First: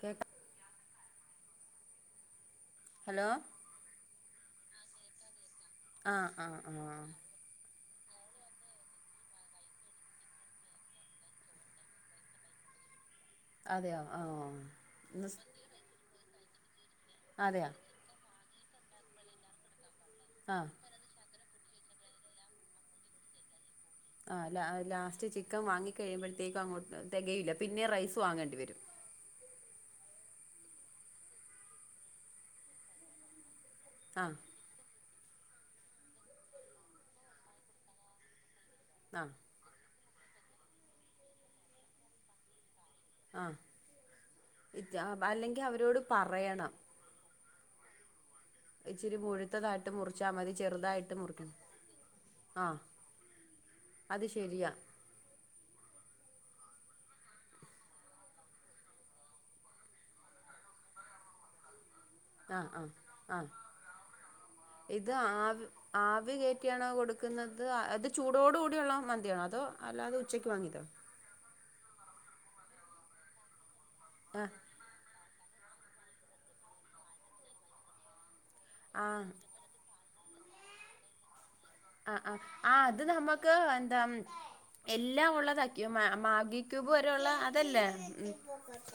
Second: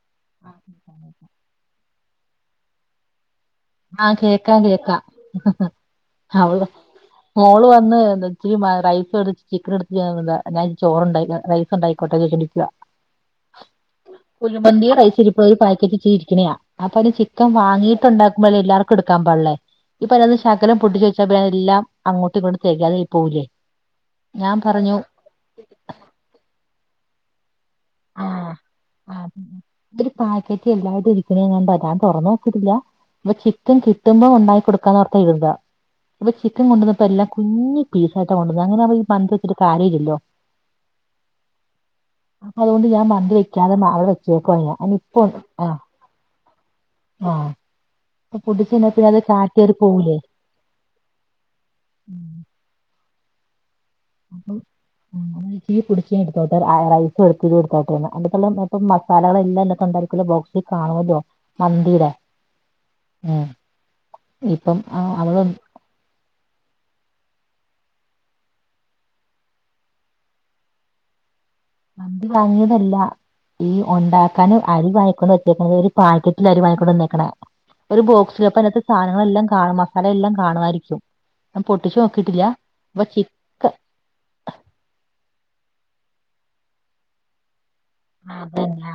കേട്ട ഹലോ ആഹ് കേക്കാ കേക്കാഹ് ഹ് ഹ് അ ആഹ് ആഹ് മോള് വന്ന് ന്തച്ച റൈസ് എടുത്ത ചിക്കനെ ടത്ത് [unintelligible] ചോറ്ണ്ടനു റൈസ് ഉണ്ടായിക്കോട്ടെ ചോയിച്ചിനിക്കുവാ അതെയോ ആഹ് കുഴിമന്തി റൈസ് ഇന്ന് സ് ഇരിപ്പ് ഒരു പാക്കറ്റ് ഇച്ചിരി ഇരിക്കണയാ അപ്പൊ അ ചിക്കൻ അതെയോ വാങ്ങിയിട്ടുണ്ടാക്ക [unintelligible] എല്ലർക്കു എടക്കാ പാടുള്ളെ ഇപ്പത ആഹ് ശകലം പൊട്ടിച്ച [unintelligible] എല്ലാം അങ്ങോട്ടു ഇങ്ങോട്ട് തേകയാതായി പോകുലെ ആഹ് ലാ ലാസ്റ്റ് ചിക്കൻ വാങ്ങി കഴിയുമ്പോഴത്തേക്കു അങ്ങോ തെകയില്ല പിന്നെം റൈസ് ആഹ് വാങ്ങേണ്ടി വരും ഒരു പാക്കറ്റ് എല്ലാരു ഇരിക്കണണ്ട് ഞാ തൊറന്നൊക്കിട്ടില്ല ചിക്കൻ കിട്ടുമ്പോ ആഹ് ഇണ്ടായി കൊടുക്കാൻഓർത്തെഇരുന്നതാ ഇപ്പൊ ചിക്ക കൊണ്ടുവന്നപ്പോ എല്ലാം കുഞ്ഞി പീസായിട്ട കൊണ്ടെന്ന അങ്ങനെ അവുമ്പോ ആഹ് [unintelligible] വെച്ചിട്ട് കാര്യല്ലല്ലോ അതോണ്ട് ഞാൻ മന്തി ആഹ് വെക്കാതെ മാവ് വെച്ചേക്കയാ ഇറ്റ് [unintelligible] അല്ലെങ്കിൽ ആഹ് അവരോട് പറയണം ആഹ് ഇപ്പൊ പൊടിച്ചഴിഞ്ഞാ പിന്നെ ഇച്ചിരി അത് കാറ്റേറി മുഴുത്തതായിട്ട് പോവൂലേ മുറിച്ചാ മതി ചെറുതായിട്ട് മുറിക്ക ആഹ് അത് ശരിയാ തീ പുടിച്ച് എടുത്തോട്ടെ ആ റൈസ് [unintelligible] എടുത്തോട്ടേന്ന് അന്റെത്തുള്ള ഇപ്പം മസാലകള് എല്ലാം അതിന്റകത്തു ഉണ്ടായിരിക്കുള്ള ബോക്സ് [unintelligible] മന്തീടെ ആഹ് ആഹ് ആഹ് ഇപ്പം ആ, ഇത് അവള് ആവി ആവി കേറ്റിയാണോ കൊടുക്കുന്നത് അത് ചൂടോടു കൂടിയുള്ള മന്തിയാണോ അതോ അല്ലാതെ ഉച്ചയ്ക്ക് വാങ്ങിയതോ. മന്തി വാങ്ങിയതല്ല ഈ ആഹ് ഒണ്ടാക്കാന് അരി വാങ്ങിക്കൊണ്ട്ക്കണ ഒരു പാക്കറ്റിൽ അരി വാങ്ങിക്കൊണ്ടന്നേക്കണ ഒരു ബോക്സ് ചിലപ്പോ അതിനത്തെ ആഹ് സാധനങ്ങളെല്ലാം കാണു മസാല എല്ലാം കാണുആയിരിക്കും. ഞാ പൊട്ടിച്ചു നോക്കിട്ടില്ല കി ക്ക് എന്താ എല്ലാം ഉള്ളതാക്കി മാഗി ക്യൂബ് വരെയുള്ള അതല്ലേ ഉം. അതന്നെ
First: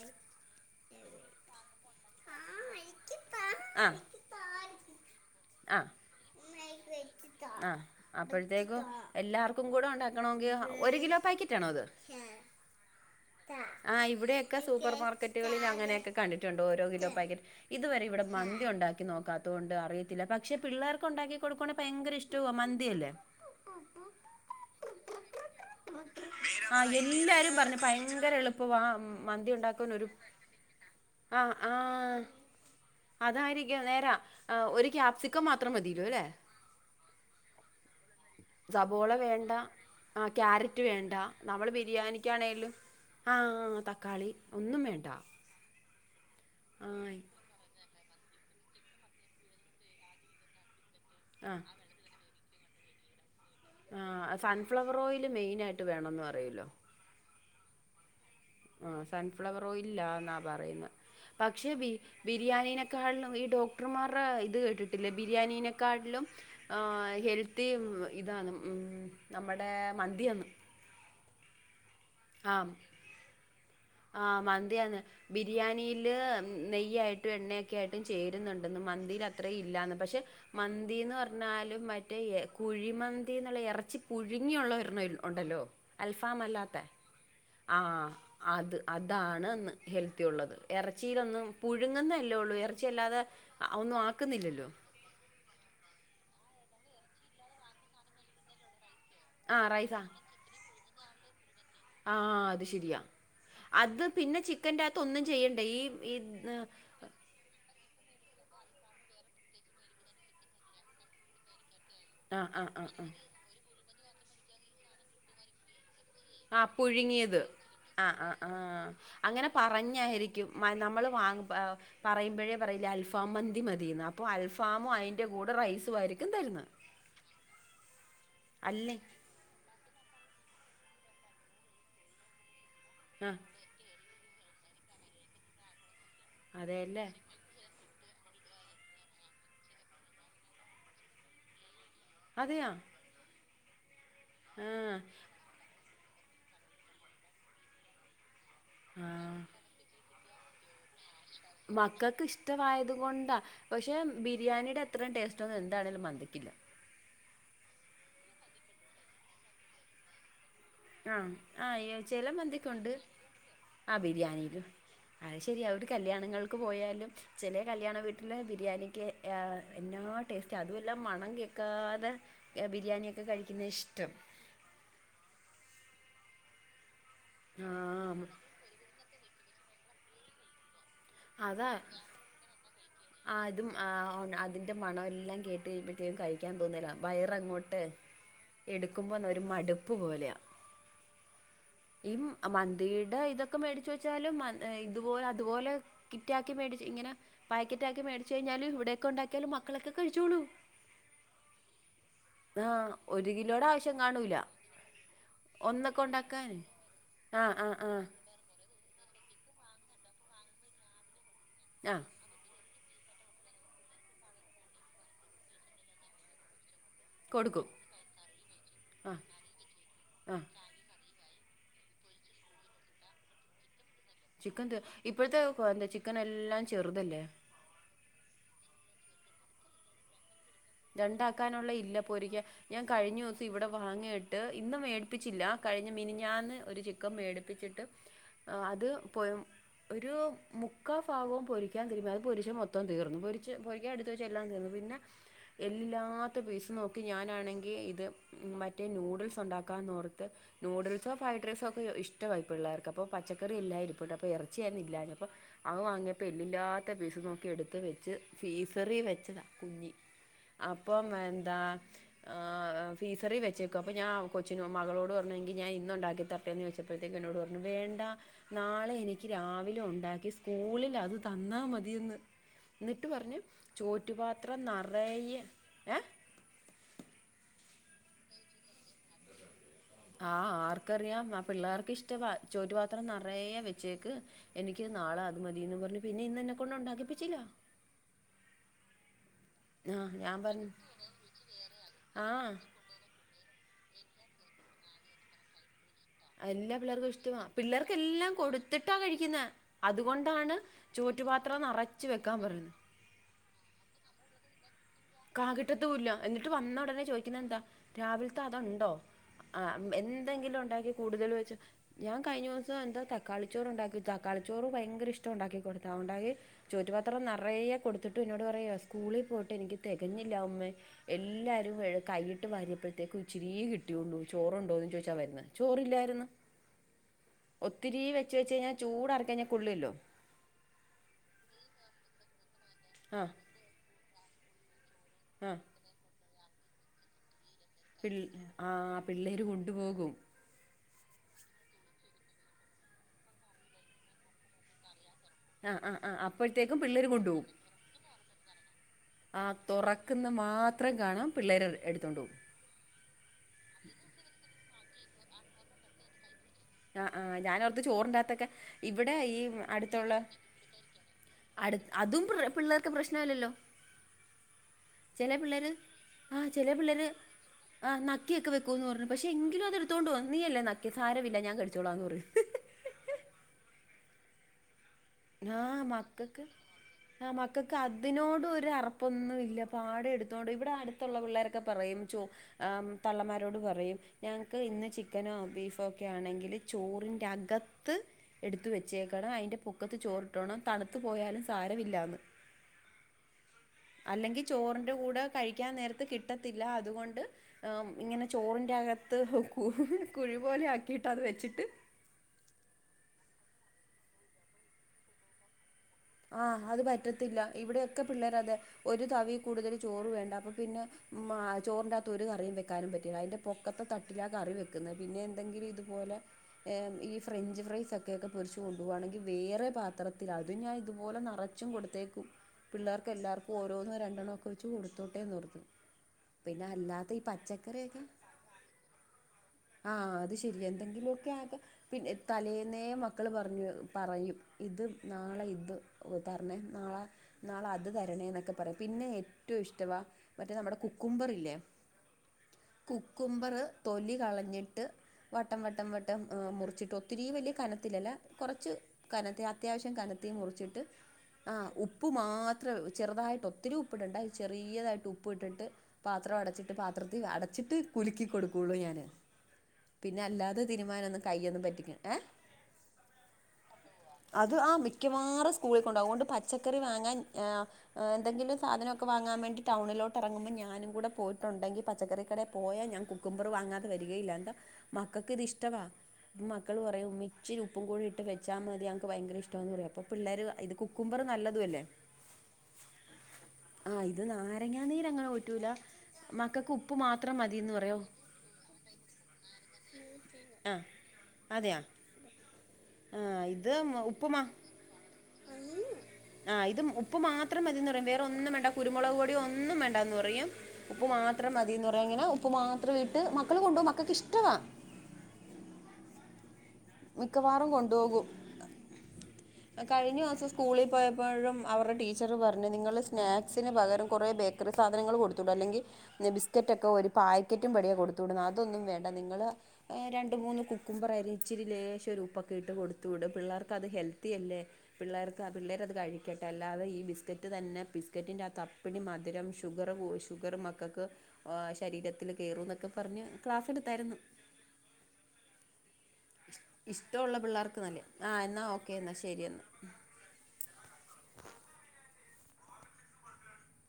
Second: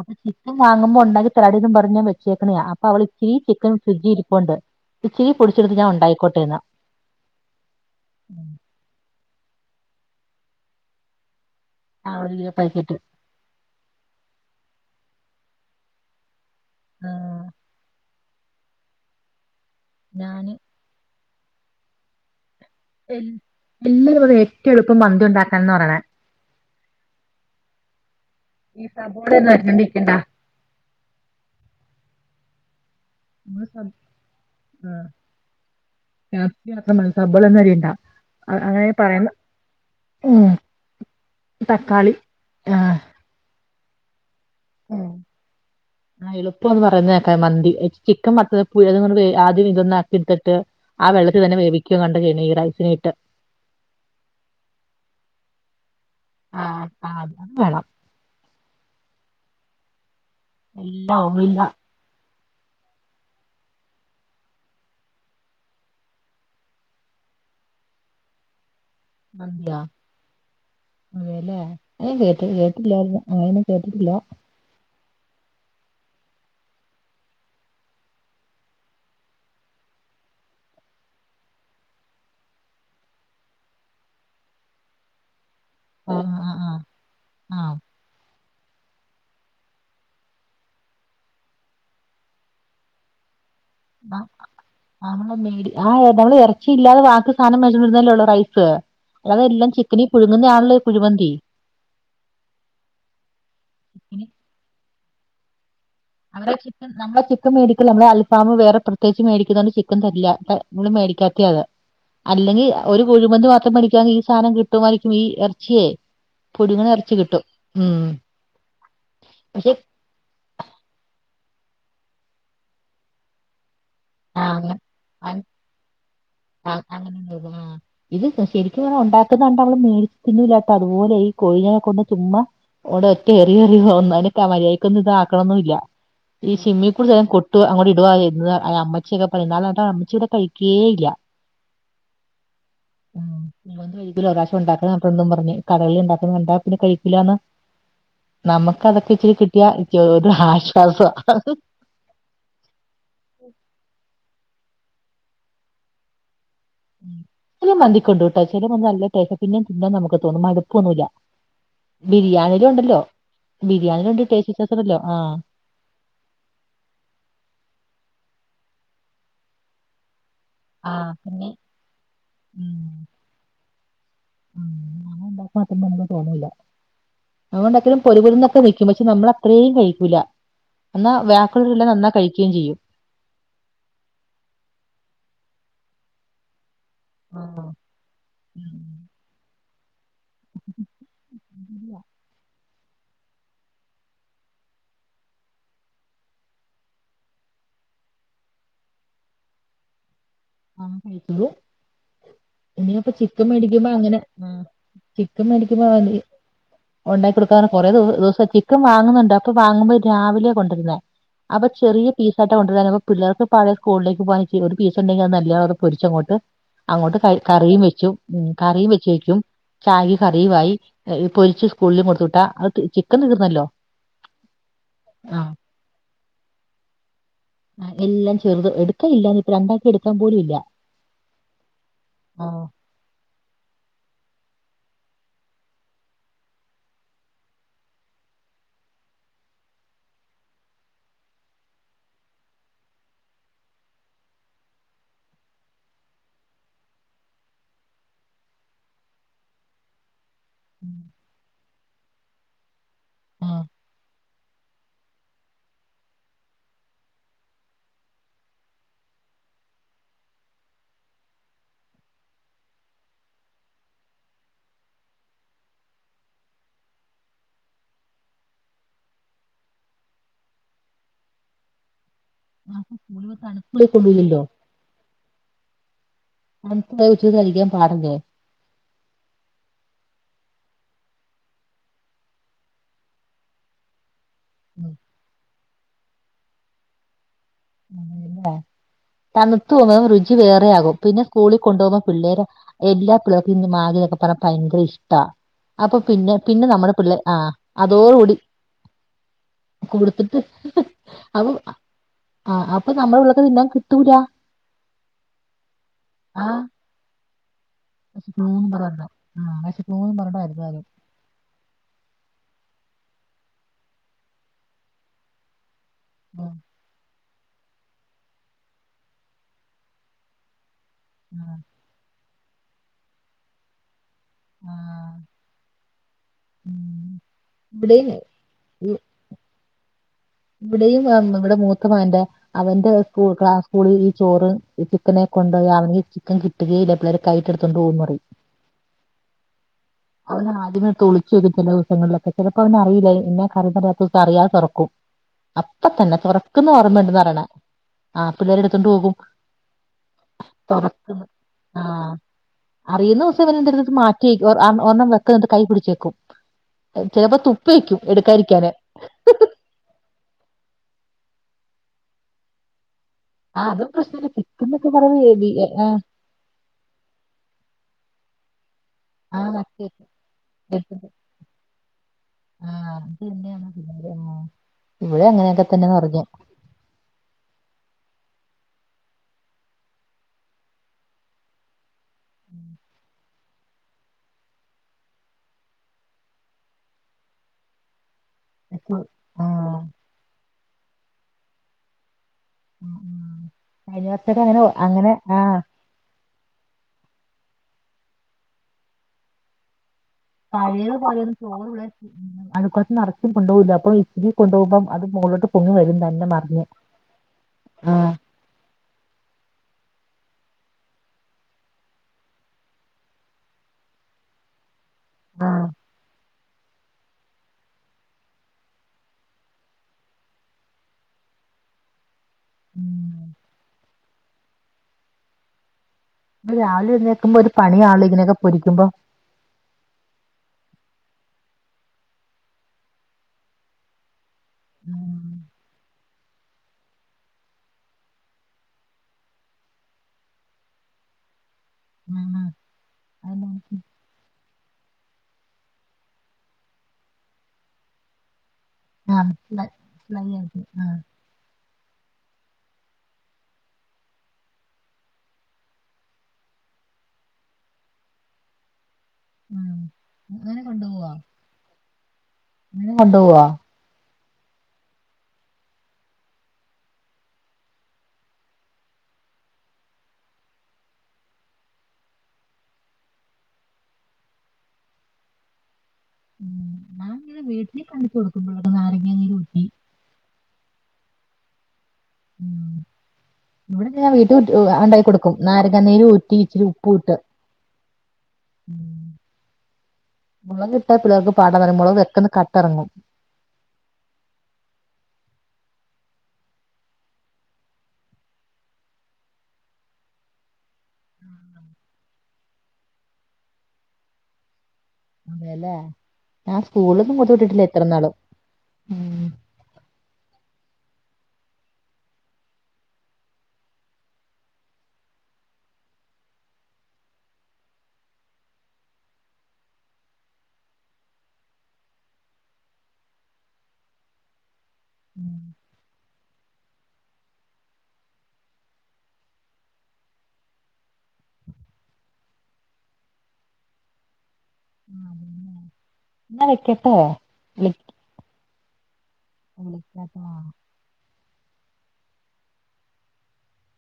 അപ്പൊ ചിക്കൻ വാങ്ങുമ്പോ ഒണ്ടാക്കി തരാടീന്നും പറഞ്ഞ വെച്ച ച്ചേക്കണയാ അപ്പ അവള് ച്ചി ചിക്കൻ ആ ഫ്രിജിരിപ്പൊണ്ട് ച്ചി പൊടിച്ചെടുത്ത് ഞാൻ ഉണ്ടായി ആഹ് അപ്പോഴത്തേക്കും, എല്ലാർക്കുംകൂടെ ഉണ്ടാക്കണൊങ്കിൽ ഒരു കിലോ- പാക്കറ്റാണോ അത്. ആഹ് ഒരു കിലോപേക്കറ്റ് ആഹാ ഇവിടെയൊക്കെ സൂപ്പർ- മാർക്കറ്റുകളിൽ അങ്ങനെ യൊക്കെ. കണ്ടിട്ടുണ്ട് ഓരോ കിലോ ആ പാക്കറ്റ് ഇതുവരെ ഇവിടെ മന്തി ഒണ്ടാക്കി നോക്കാത്തോണ്ട്, അറിയത്തില്ല ഞാന് പക്ഷെ പിള്ളേർക്ക് ഒണ്ടാക്കി കൊടുക്കവാണെല് ഭയങ്കരഇഷ്ടുവാ മന്തിയ എല്ല് എല്ലാരും പറയും ഏറ്റും എളുപ്പം മന്തി ഉണ്ടാക്കാൻ ന്ന് പറിണെ ആഹാ യെല്ലാരും പറഞ്ഞു ഭയങ്കര എള്പ്പാന്ന്. ഈ പ്പവ മന്തി സബോളയൊന്നും ഉണ്ടാക്കനൊരു അരിഞ്ഞോണ്ടിരിക്കണ്ട ആ ആഹ് നമ്മള് അതായിരിക്കും സബ് നേരാ ഒരു ആ, ക്യാപ്സിക്കം മാത്രം മതില്ലോല്ലേ? ക്യാപ്സിക്കം മാത്രം മതി സബോളയൊന്നും അരിയണ്ട അ- അങ്ങനെ സബോള പറയുന്ന വേണ്ട ആഹ് ഉം ക്യാരറ്റ് വേണ്ട നമ്മള് തക്കാളി ബിരിയാണിക്കാണേലും ആ ആഹാ തക്കാളി ഒന്നുംവേണ്ട. ആഹാ എളുപ്പാന്ന് പറയുന്നെക്കാ മന്തി. ചിക്കൻ മറ്റെ പുഴി [unintelligible] ആദ്യം ഇതൊന്നാക്കിട്ത്തിട്ട് ആ വെള്ളത്തിൽ തന്നെ ആഹ് വേവി കണ്ട് കഴിഞ്ഞ ഈ റയ്സിന് കിട്ട ആഹ് സൺഫ്ലവർ ഓയില് മെയ്നായിട്ട് വേണന്ന് പറയല്ലോ ആഹാ അതും വേണം. ആഹാ സൺഫ്ലവർ ഓയിലിലാന്നാ പറയുന്നെ ഇല്ല ഓവില്ല പക്ഷേ ബി- ബിരിയാണീനേക്കാളും ഈ ഡോക്ടർമാര്‌ടെ ഇത് കേട്ടിട്ടില്ലേ ബിരിയാണിനെക്കാട്ട്ലും ആഹ് ഹെൽത്തിയും ഇതാണ് ഉം നമ്മടെ മന്തിയാ മന്തിയൊന്ന് അതെല്ലേ, അഞാൻ കേട്ടില്ല അയ്‌ന്. ആഹാ മന്തിയാണ്. ബിരിയാണിയില് നെയ്യായിട്ടും, എണ്ണയൊക്കെ ആയിട്ടും- ചേരുന്നുണ്ടെന്ന് മന്തിയില് അത്രേം ഇല്ലന്ന് പക്ഷെ. മന്തിന്ന് പർഞ്ഞാലും മറ്റേ യ്യേ കുഴിമന്തി ന്ന്ള്ള എറച്ചി പുഴുങ്ങിയുള്ളൊരണം ഒണ്ടല്ലോ ആഹ് ആഹ് അൽഫാമല്ലാത്തെ ആഹ് അത് അതാണ്ന്ന് ഹെൽത്തിയുള്ളത്, എറച്ചിയിലൊന്നും പുഴുങ്ങുന്നല്ലേള്ളു എറച്ചി അല്ലാതെ, ഒന്നും ആക്കുന്നില്ലല്ലോ? ആന്നടി ആഹാ നമ്മള് എറച്ചി- ഇല്ലാതെ ബാക്കി സാനം മേടിരുന്നല്ലേള്ളു റൈസ്. ആ അതെല്ലാം റൈസാ ചിക്കനീ പുഴുങ്ങുന്നയാണല്ലേ ഈ കുഴിമന്തി ആഹ് അത് ശരിയാ അത് പിന്നെ ചിക്കന്റാത്ത് ഒന്നും ചെയ്യെണ്ടേ ഈ അവടെ ചിക്കൻ നമ്മൾ ചിക്കൻ മേടിക്കില്ല നമ്മള് അൽഫാം വേറെ പ്രത്യേകിച്ച് മേടിക്കുന്നൊണ്ട് ചിക്കൻ തരില്ല നമ്മള് മേടിക്കാത്ത്യാ അത [inaudible] അല്ലെങ്കി ആ ആ. ഒരു കുഴിമന്തി മാത്രം മേടിക്കാന്നെങ്കി ഈ സാനം കിട്ടുമായിരിക്കും ഈ എറച്ചിയെ ആഹാ പുഴുങ്ങിയത് ആഹാ ആഹാ അങ്ങനെ പക്ഷെ പറഞ്ഞായിരിക്കും. ക്യും നമ്മള് വാങ്ങുബൊ പറയുമ്പഴേ പറയൂലെ അൽഫാമ്മന്തി മതീന്ന് അപ്പോ ആ അൽഫാമും അയിന്റെ- അങ്ങനെ കൂടെ റൈസു ആയിരിക്കും തരുന്നെ. ആ അങ്ങനെ അല്ലെങ്കിൽ, ക്ക്ന്നണ്ട നമ്മള് മേടിച്ച് തിന്നൂല്ലാട്ടാ അതുപോലെ ഈ കോഴിനെ കൊണ്ട് ചുമ്മ അട് ഒറ്റ ആ എറിയ ഒന്ന മര്യാദക്കൊന്നും ഇതാക്കണന്നുല്ല ഈ അതെയല്ലേ ശിമ്മികുറിച്ചെ കൊ ട്ടു അങ്ങോട്ട് ഇടുവാചെയ്യുന്നേ, അമ്മച്ചിക്കെ പറയാ അമ്മച്ചീടെ കഴിക്കേയില്യാ. അതെയോ? ഉം ഇവിടന്ന് കയ്ക്കൂല- ഒരാശംണ്ടാക്കണം പറഞ്ഞിട്ടുണ്ടെന്നും പറഞ്ഞു. കടകളിൽ ഇണ്ടാക്കുന്ന പറഞ്ഞിട്ട് പിന്നെ കഴിക്കില്ലന്ന്. നമുക്ക് ആ അതൊക്കെ ഇച്ചിരി കിട്ടിയ. ഒരാശ്വാസം ആഹാ ആഹാ.. ! മക്കൾക്ക് ഇഷ്ടവായതുകൊണ്ടാ പക്ഷേ ബിരിയാണിടെ അത്രേം ടേസ്റ്റൊന്നും എന്താണെലും മന്തിക്കില്ല ചില മന്തികൊണ്ടൂട്ടാ, ചില മന്തി നല്ല- ടെസ്റ്റാ പിന്നെ തിന്നാൻ നമുക്ക് തോന്നും മട്- ആഹാ ആഹാ ചെല മന്തിക്കൊണ്ട്. ഉണ്ടല്ലോ ആ ബിരിയാണിയിലും ഉണ്ട് ടേസ്റ്റ് ബിരിയാണിലും വ്യത്യാസം ഉണ്ടല്ലോ ആഹ് അത് ശരിയാ ഒര് കല്ല്യാണങ്ങൾക്ക് പോയാലും, ചില കല്യാണ വീട്ടിലബിരിയാണിക്ക് ഹാ ഞങ്ങൾ, ടേസ്റ്റാ അതുവല്ല, ആഹ് മണം പിന്നെ കേൾക്കാതെ ഉം ബിരിയാണിയൊക്കെ കഴിക്കുന്നെ ഇഷ്ടം. [unintelligible] തോന്നൂല്ല അത്ണ്ടെങ്കിലും ആഹ് പൊതിമരുന്നൊക്കെ വെക്കേ മ്മച്ചി നമ്മളെ അത്രയും കഴിക്കൂല്ല, എന്നാ അതാ വാകുള്ളവർള്ളരെല്ലാം തന്നാ കഴിക്കുകയും ചെയ്യും, ആഹ് അതും ആ അതിന്റെ മണം എല്ലാം കേട്ട് കഴിമ്പേ ക്ക് കഴിക്ക്യാൻ തോന്നേല ആഹ് വയറങ്ങോട്ട് എടുക്കുമ്പോന്ന ഒരു മടുപ്പ് പോലെയ. ഇം മ ഇടെ ഇതൊക്കെ മേടിച്ച വെച്ചാലും മ ഇതുപോലെ അതുപോലെ കിറ്റാക്കി മേടിച്ച് ഇങ്ങനെ പാക്കറ്റ് ആക്കി മേടിച്ച് കഴിഞ്ഞാല് ഇവിയൊക്കെ ഉണ്ടാക്കിയാലും മക്കളൊക്കെ കഴിച്ചോളൂ ആഹ് കഴിച്ചോളൂ ആ ഇനിയിപ്പ ഒരു ചിക്കം കിലോയുടെ മേടിക്കുമ്പൊ ആവശ്യം അങ്ങനെ കാണൂല ആഹ്. ചിക്കം മേടിക്കു ഒന്നൊക്കെ [unintelligible] ഉണ്ടാക്കാൻ ഒണ്ടാക്കി ആ കൊടുക്കാർ ആ കൊറെ ആ ദി ദിവ്സത്തി ക്കം വാങ്ങുന്നുണ്ട് അപ്പൊ വാങ്ങുമ്പോ രാവിലെ കൊണ്ടര്നെ അപ്പ ആ ചെറിയ. പീസാട്ട് കൊണ്ടരാ ന്നപ്പ പിള്ളേർക്ക് പഴയ സ്കൂളിലേക്ക് പോവാന് ചി ഒരു പീസുണ്ടെങ്കിൽ അത് നല്ലയ അത് പൊരിച്ചങ്ങോട്ട് അങ്ങോട്ട് ക കൊടുക്കും കറിയും വെച്ചും ഉം കറിയും വെച്ച ആ കഴിക്കും, ചായ ആ കറിയുമായി പൊരിച്ച് സ്കൂളിൽ കൊടുത്ത് വിട്ടാ അത് ചിക്കൻ തീർന്നല്ലോ ചിക്കൻ ത ഇപ്പഴ്ത്തെ ആഹ് അ എന്താ ചിക്കനെല്ലാം ചെറുതല്ലേ. ആ എല്ല ചെറുത് എടുക്ക ഇല്ലാ ഞ്പ്പ രണ്ടാക്കി എടുക്കാൻ പോലും ഇല്ല. രണ്ടാക്കാനുള്ള ഇല്ല പോരിക്ക ആഹ് ഞാൻ. കഴിഞ്ഞ ദിവസം ഇവിടെ വാങ്ങിയിട്ട് ഇന്ന് മേടിപ്പിച്ചില്ല കഴിഞ്ഞ മിനിഞാന്ന് ഒരു ചിക്കൻ മേടിപ്പിച്ചിട്ട് ആ അത് പോയം ഒരു മുക്കാ ഭാഗവും പൊരിക്കാൻ തിരുമി അത് പൊരിച്ച മൊത്തം തീർന്നു പൊരിച്ച് പൊരിക്കാ എടു ഇത് ചെല്ലാം തരും പിന്നെ എല്ലില്ലാത്ത പീസ് നോക്കി ഞാനാണെങ്കി ഇത് മറ്റേ നൂഡിൽസ് ഉണ്ടാക്കാന്ന് ഓർത്ത് ന്യൂഡിൽസോ ഫ്രൈഡ് റൈസോ ഒക്കെ ഇഷ്ടവാ പ്പിള്ളേർക്ക് അപ്പോൾ പച്ചക്കറി ആഹ് എല്ലാം ഇരിപ്പിട്ട് അപ്പോൾ ഇറച്ചിയായിരുന്നു ഇല്ലാഞ്ഞപ്പോ അത് വാങ്ങിയപ്പോ എല്ലില്ലാത്ത പീസ് നോക്കി എടുത്ത് വെച്ച് ഫീസറി വെച്ചതാ കുഞ്ഞി അപ്പം എന്താ? ആഹ് ഫീസറി വെച്ചേക്ക അപ്പ ഞാ കൊച്ചിന് മകളോട് പറഞ്ഞെ എങ്കിൽ ഞാൻ ഇന്ന് ഉണ്ടാക്കിത്ത എന്ന് ചോയ്ച്ചപ്പോഴത്തേക്കും എന്നോട് പറഞ്ഞു വേണ്ട നാളെ എനിക്ക് രാവിലെ ഉണ്ടാക്കി സ്കൂളിലത് തന്നാ മതിയെന്ന്. ന്നിട്ട് പർഞ് തണുപ്പ് കൊള്ളൂലല്ലോ ചോറ്റുപാത്രം ന്നറയെ ഏഹ്. അൽക്ക് അഅ് ഉച്ചക്ക് കഴിക്കാൻ പാടില്ലേ ആ ആർക്കറിയാം ആ പിള്ളേർക്ക് ഇഷ്ടവാ ചോറ്റുപാത്രം നിറയ വെച്ചേക്ക് എനിക്ക് നാളെ അത് മതിന്നും പർഞ് പിന്നെ ഇന്ന് എന്നെ കൊണ്ട് ഉണ്ടാക്കിപ്പിച്ചില്ല. ല്ലെ തണുത്തു പോ ആ റുചി ഞാൻ പറഞ്ഞു വേറെയാകും പിന്നെ സ്കൂളി കൊണ്ടോമ്പോ പിള്ളേര് ആ എല്ലാ പിള്ളേർക്കും ഇന്ന് മാഗിഒക്കെ പറാ ഭയങ്കര ഇഷ്ടാ. അപ്പൊ പിന്നെ പിന്നെ എല്ലാ നമ്മുടെ പിള്ളേർക്കും പിള്ളേ ഇഷ്ടവാ ആഹ് പിള്ളേർക്കെല്ലാം അതോടുകൂടി കൊടുത്തിട്ടാ കഴിക്കുന്ന കൊടുത്തിട്ട് അതുകൊണ്ടാണ് അപ്പൊ ചോറ്റുപാത്രം നറച്ച് വെക്കാൻ ആ, പറയുന്നത്. അപ്പൊ നമ്മളെ തൊള്ളക്ക് തിന്നാൻ കിട്ടൂലാ കകിട്ടത്തൂല്ല എന്നിട്ട് ആഹ് വന്നാ ഉടനെ ചോദിക്കുന്നത് എന്താ? മൂന്ന് രാവിൽത്തതണ്ടോ പേരുണ്ട് അ ആ പക്ഷെ മൂന്ന് എന്തെങ്കിലും പേരുണ്ടായിരുന്നു ആരും ഉണ്ടാക്കി. കൂടുതൽ വെച്ച് ഞാൻ കഴിഞ്ഞീസം എന്താ തക്കാളിചോറ് ഉണ്ടാക്കി തക്കാളിച്ചോറ് ഭയങ്കര ഇഷ്ട ഉണ്ടാക്കി കൊടുക്കു ടവുണ്ടായെ ഉം, ചോറ്റുപാത്രം നെറയെ കൊടുത്തിട്ട് എന്നോട് പറയ സ്കൂളി പോയിട്ട് എനിക്ക് തി തികഞ്ഞില്ലാ ഉമ്മേ ഉം, എല്ലാവരും കൈയിട്ട് വരിയപ്പോഴത്തേക്കും ഇച്ചിരിയേ കിട്ടിയൊള്ളു ആ, ചോറുണ്ടോന്ന് ചോദിച്ചാ വരുന്ന ചോറില്ലായിരുന്നു ഉം. ഒത്തിരി ഇവിടെയും വെച്ച വെച്ച് കഴിഞ്ഞാൽ ഇ- ചൂടാറിക്കയ്ഞ്ഞാ കൊള്ളല്ലോ. ഇവിടെയും അ ഇമ്മ വടെ മൂത്തമകന്റെ അവന്റെ സ്കൂ ആഹ് ക്ലാ സ്കൂള് ഈ ചോറ്. ചിക്കനെ ആഹ് കൊണ്ടോയി അവന് ചിക്കൻ കിട്ടി തിരീല്ല പിള്ളേര് കൈ ഇട്ടെടുത്തോണ്ട് ഓവുന്ന് പിൾ പറയും. ആഹ് പിള്ളേര് കൊണ്ടുപോകും അവന് ആദ്യമേ തൊലിച്ചു വക്കും ചില ദിവസങ്ങളിലൊക്കെ ചിലപ്പോ അവന അറിയില്ല ഇന്നെ കറി [unintelligible] അറിയാതെ തുറക്കും ആഹ് അപ്പ ആഹ് തന്നെ ആഹ് തുറക്കുന്നു അപ്പോഴത്തേക്കും പിള്ളേര് ഓർമ്മണ്ടന്ന്റയണേ കൊണ്ടുപോകും ആഹ് പിള്ളേരെടുത്തോണ്ട് പോകും ആഹ് തുറക്കുന്ന മാത്രം തുറക്കന്ന് കാണാം പിള്ളേര് ആഹ്. എടുത്തോണ്ട് പോകും അറിയുന്ന ദിവസം വരെ എത് മാറ്റി വെക്കു കൈ പിടിച്ചേക്കും ചിലപ്പോ തുപ്പിവെക്കും എടുക്കാതി രിക്കാന് വിടെ ഈ അടുത്തുള്ള അട് അതും പിള്ളേർ ഇക് പ്രശ്നല്ലല്ലോ ആ അതും പ്രശ്ന [unintelligible] ആ ചെലപിള്ളേര് ആ നക്കിയൊക്കെ വെക്കൂന്ന് പറ ക്ഷെ ആഹ് എങ്കിലും മനസ്സിലായി അതടുത്തൊണ്ട് വന്ന് നീ അല്ലേ നക്കിയെ സാരല്ല ഞാൻ കഴിച്ചോളാ എന്ന് പറയും. ആ [unintelligible] ഇവിടെ അങ്ങനെയൊക്കെതന്നെ [unintelligible] ആ മക്കൾക്ക് അതിനോട് ഒരു അറപ്പൊന്നുംല്ല പാടെ എടുത്തോണ്ട് ഇവിടെ അടുത്തുള്ള പിള്ളേരൊക്കെ പറയും. ആം തള്ളമാരോട് പറയും ഞങ്ങക്ക് ഇന്ന് ചിക്കനോ ബീഫോ ഒക്കെ ആണെങ്കിൽ ചോറിൻ്റെ അകത്ത് എടുത്തവെച്ചേക്കണം അയിന്റെ ആഹ് പുക്കത്ത് ചോറിട്ടോണം തണുത്തു പോയാലും സാരമില്ലാന്ന്. ഉം ഉം കഴിഞ്ഞ വർഷൊക്കെ അല്ലെങ്കി അങ്ങനെ ചോറിന്റെ അങ്ങനെ കൂടെ ആഹ് കഴിക്കാൻ നേരത്ത് കി റ്റത്തില്ല അതുകൊണ്ട് ഇങ്ങനെ ചോറിന്റെ അക ത്ത് കുഴി പോലെ ആക്കിയിട്ട് അത് വെച്ചിട്ട് [unintelligible] നിറച്ചു കൊണ്ടോവല്ലോ അപ്പൊ ഇച്ചിരി കൊണ്ടോവുമ്പം അത് മുകളോട്ട് പൊങ്ങി വരുന്ന ആ അത് പറ്റത്തില്ല ഇവിടെക്കെ പിള്ളേർ അതെ ഒരു തവി കൂടുതൽ ചോറ് വേണ്ട അപ്പൊപിന്നെ ചോറി്ന്റകത്ത് ഒരു കറിയും വെക്കാനും പറ്റല്ല അതിൻ്റെ പൊ പക്കത്തെ തട്ടിലാ കറി വെക്കുന്നത് പിന്നെ ആഹ് എന്തെങ്കിലും ഇതുപോലെ ഈ ഫ്രഞ്ച് ഫ്രൈസക്കെക്കെ പൊരിച്ച് കൊണ്ടുപോവാണെങ്കി വേറെ പാത്രത്തിൽ അതും ഞാൻ അതുപോലെ നിറച്ചും കൊടുത്തേക്കും പിള്ളേർക്ക് ഉം എല്ലാർക്കും ഓരോന്നോ രണ്ടെണ്ണം ഒക്കെ വെച്ച് കൊടുത്തോട്ടെന്ന് ഓർത്ത് ന രാവിലെഴ്‌ന്നേക്കുമ്പോ ഒരു പണിയ ഇതിനൊകെപിടികുമ്പോ ആ അത് ശരി എന്തെങ്കിലൊക്കെ ആകെ പി തലേന്നേ മക്കൾ പറഞ്ഞു പറയും ഇത് ഉം നാളെ ഇത് തരണേ നാളെ നാളെ അത് തരണേ എന്നൊക്കെ പറയാം പിന്നെ ഏറ്റവും ഇഷ്ടവാ മറ്റേ നമ്മടെ കുക്കുംമ്പർ ഇല്ലേ ഉം ഉം. അതന്നെ കുക്കുമ്പർ തൊലി കളഞ്ഞിട്ട് വട്ടം വട്ടം വട്ടം മുറിച്ചിട്ട് ഒത്തിരി വലിയ കനത്തിലല്ല കുറച്ച് ആഹ് കനത്തി ഫ്ലൈ അത്യാവശ്യം ഫ്ലൈ കനത്തി ആയിട്ട് മുറിച്ചിട്ട് ആഹ് ആ ഉപ്പ് മാത്രം ചെറുതായിട്ട് ഒത്തിരി ഉപ്പ് ഇടണ്ട അത് ചെറിയതായിട്ട് ഉപ്പ് ഇട്ടിട്ട് പാത്രം അടച്ചിട്ട് പാത്രത്തിൽ അടച്ചിട്ട് കുലുക്കി കൊടുക്കുള്ളൂ ഞാന് ഉം പിന്നെ അല്ലാതെ അങ്ങനെ തീരുമാനം ന്ന് കയ്യൊന്ന് പറ്റിക്കണം ഏ ങ്ങനെ കൊണ്ടോവോ അത് ആ മിക്കവാറും സ്കൂളിൽകൊണ്ടോവും അതുകൊണ്ട് പച്ചക്കറി വാങ്ങാൻ ആ എന്തെങ്കിലും സാധനൊക്കെ വാങ്ങാൻ വേണ്ടി ടൗണിലോട്ട് ഇറങ്ങുമ്പോ ഞാനും കൂടെ പോയിട്ടുണ്ടെങ്കിൽ പച്ചക്കറകടേ പോയാൽ ഞാ കു കുക്കുമ്പർ വാങ്ങാതെ വരികയില്ല എന്താ മക്കൾക്ക് ഇത് ഇഷ്ടവാ ഉം മക്കൾ പറയും ഞാൻ ഉമ്മീ ഇങ്ങനെ ഇച്ചരി വീട്ടിൽ കണ്ടിച്ചു ഉപ്പുംകൂടിട്ട് കൊടുക്കുമ്പോഴൊക്കെ വെച്ചാമതിഞങ്ങക്ക് നാരങ്ങ നീര് ഭയങ്ക ഇഷ്ട ഊറ്റി എന്നറയും അപ്പോൾ പിള്ളേർ ഇത് കുക്കുംബർ നല്ലതുഅല്ലേ. ഉം ഇവിടെ ആ ഞാൻ ഇത് വീട്ടിൽ ഊറ്റി ഉ- ഉണ്ടാക്കി നാരങ്ങാനീര് അങ്ങനെ കൊടുക്കും പറ്റൂല നാരങ്ങാനീര് ഊറ്റി മക്കൾക്ക് ഉപ്പ് മാത്രം മതിന്ന് പറയും. ഉ ആ മുളകിട്ടാ പിള്ളേർക്ക് പാടാ പറ അതെയാ മുളക് വെക്കന്ന് കട്ട ഇറങ്ങും. ആ ഇത് ഉപ്പമാ [unintelligible] ആ ഇത ഉപ്പ് മാത്രം മതിയന്ന് പറയും വേറെ ഒന്നും വേണ്ട കുരുമുളക് കൂടി ഒന്നും വേണ്ട എന്ന് പറയും. ഉപ്പ് മാത്രം മതിന്ന് പറയാ ഇങ്ങനെ ഉപ്പ് മാത്രം ഇട്ട് മക്കൾ കൊണ്ടോകും മക്കൾക്ക് ഇഷ്ടവാ. അതെയല്ലേ ഞാൻ സ്കൂളൊന്നും കൊട്ത് വിട്ടിട്ടില്ല മിക്കവാറും എത്ര നാളും കൊണ്ടുപോകും ഉ കഴിഞ്ഞ മാസം സ്കൂളിൽ പോയപ്പോഴും അവരുടെ ടീച്ചറ് പറഞ്ഞു നിങ്ങൾ സ്നാക്സിന് പകരം കുറേ ബേ [unintelligible] സാധങ്ങൾ കൊടുത്തൂടെ അല്ലെങ്കി ബിസ്കറ്റൊക്കെ ഒരു പായ്ക്കറ്റുംപടി കൊടുത് വിടുന്നു അതൊന്നും വേണ്ട നിങ്ങള് രണ്ടു മൂന്ന് കുക്കുംമ്പർ അറിഞ് ഇച്ചിരി ലേശ ഉപ്പൊക്കെട്ട് കൊടുത്തു വിട് പിള്ളേർക്ക് അത് ഹെൽത്തിയല്ലേ. പിള്ളേർക്ക് പിള്ളേർ അത് കഴിക്കട്ടെ അല്ലാതെ ഈ ബിസ്ക്കറ്റ് തന്നെ ബിസ്ക്കറ്റിന്റെറ ആത്ത് അപ്പിഠി മധുരം ഷുഗർ പോശ ഷുഗർ മക്കൾക്ക് ശരീരത്തിൽ കയറും എന്നൊക്കെ പറഞ്ഞ് ക്ലാസ്സെടുത്തായിരുന്നു. ആ അതന്നെ എന്നാ വെക്കട്ടെ ഇഷ്ടമുള്ള വിളി പിള്ളേർക്ക്ന്നല്ലേ ആ എന്നാ ഓക്കേ എന്നാ ശരിയ വിളിക്കാട്ടോ ആഹ [unintelligible]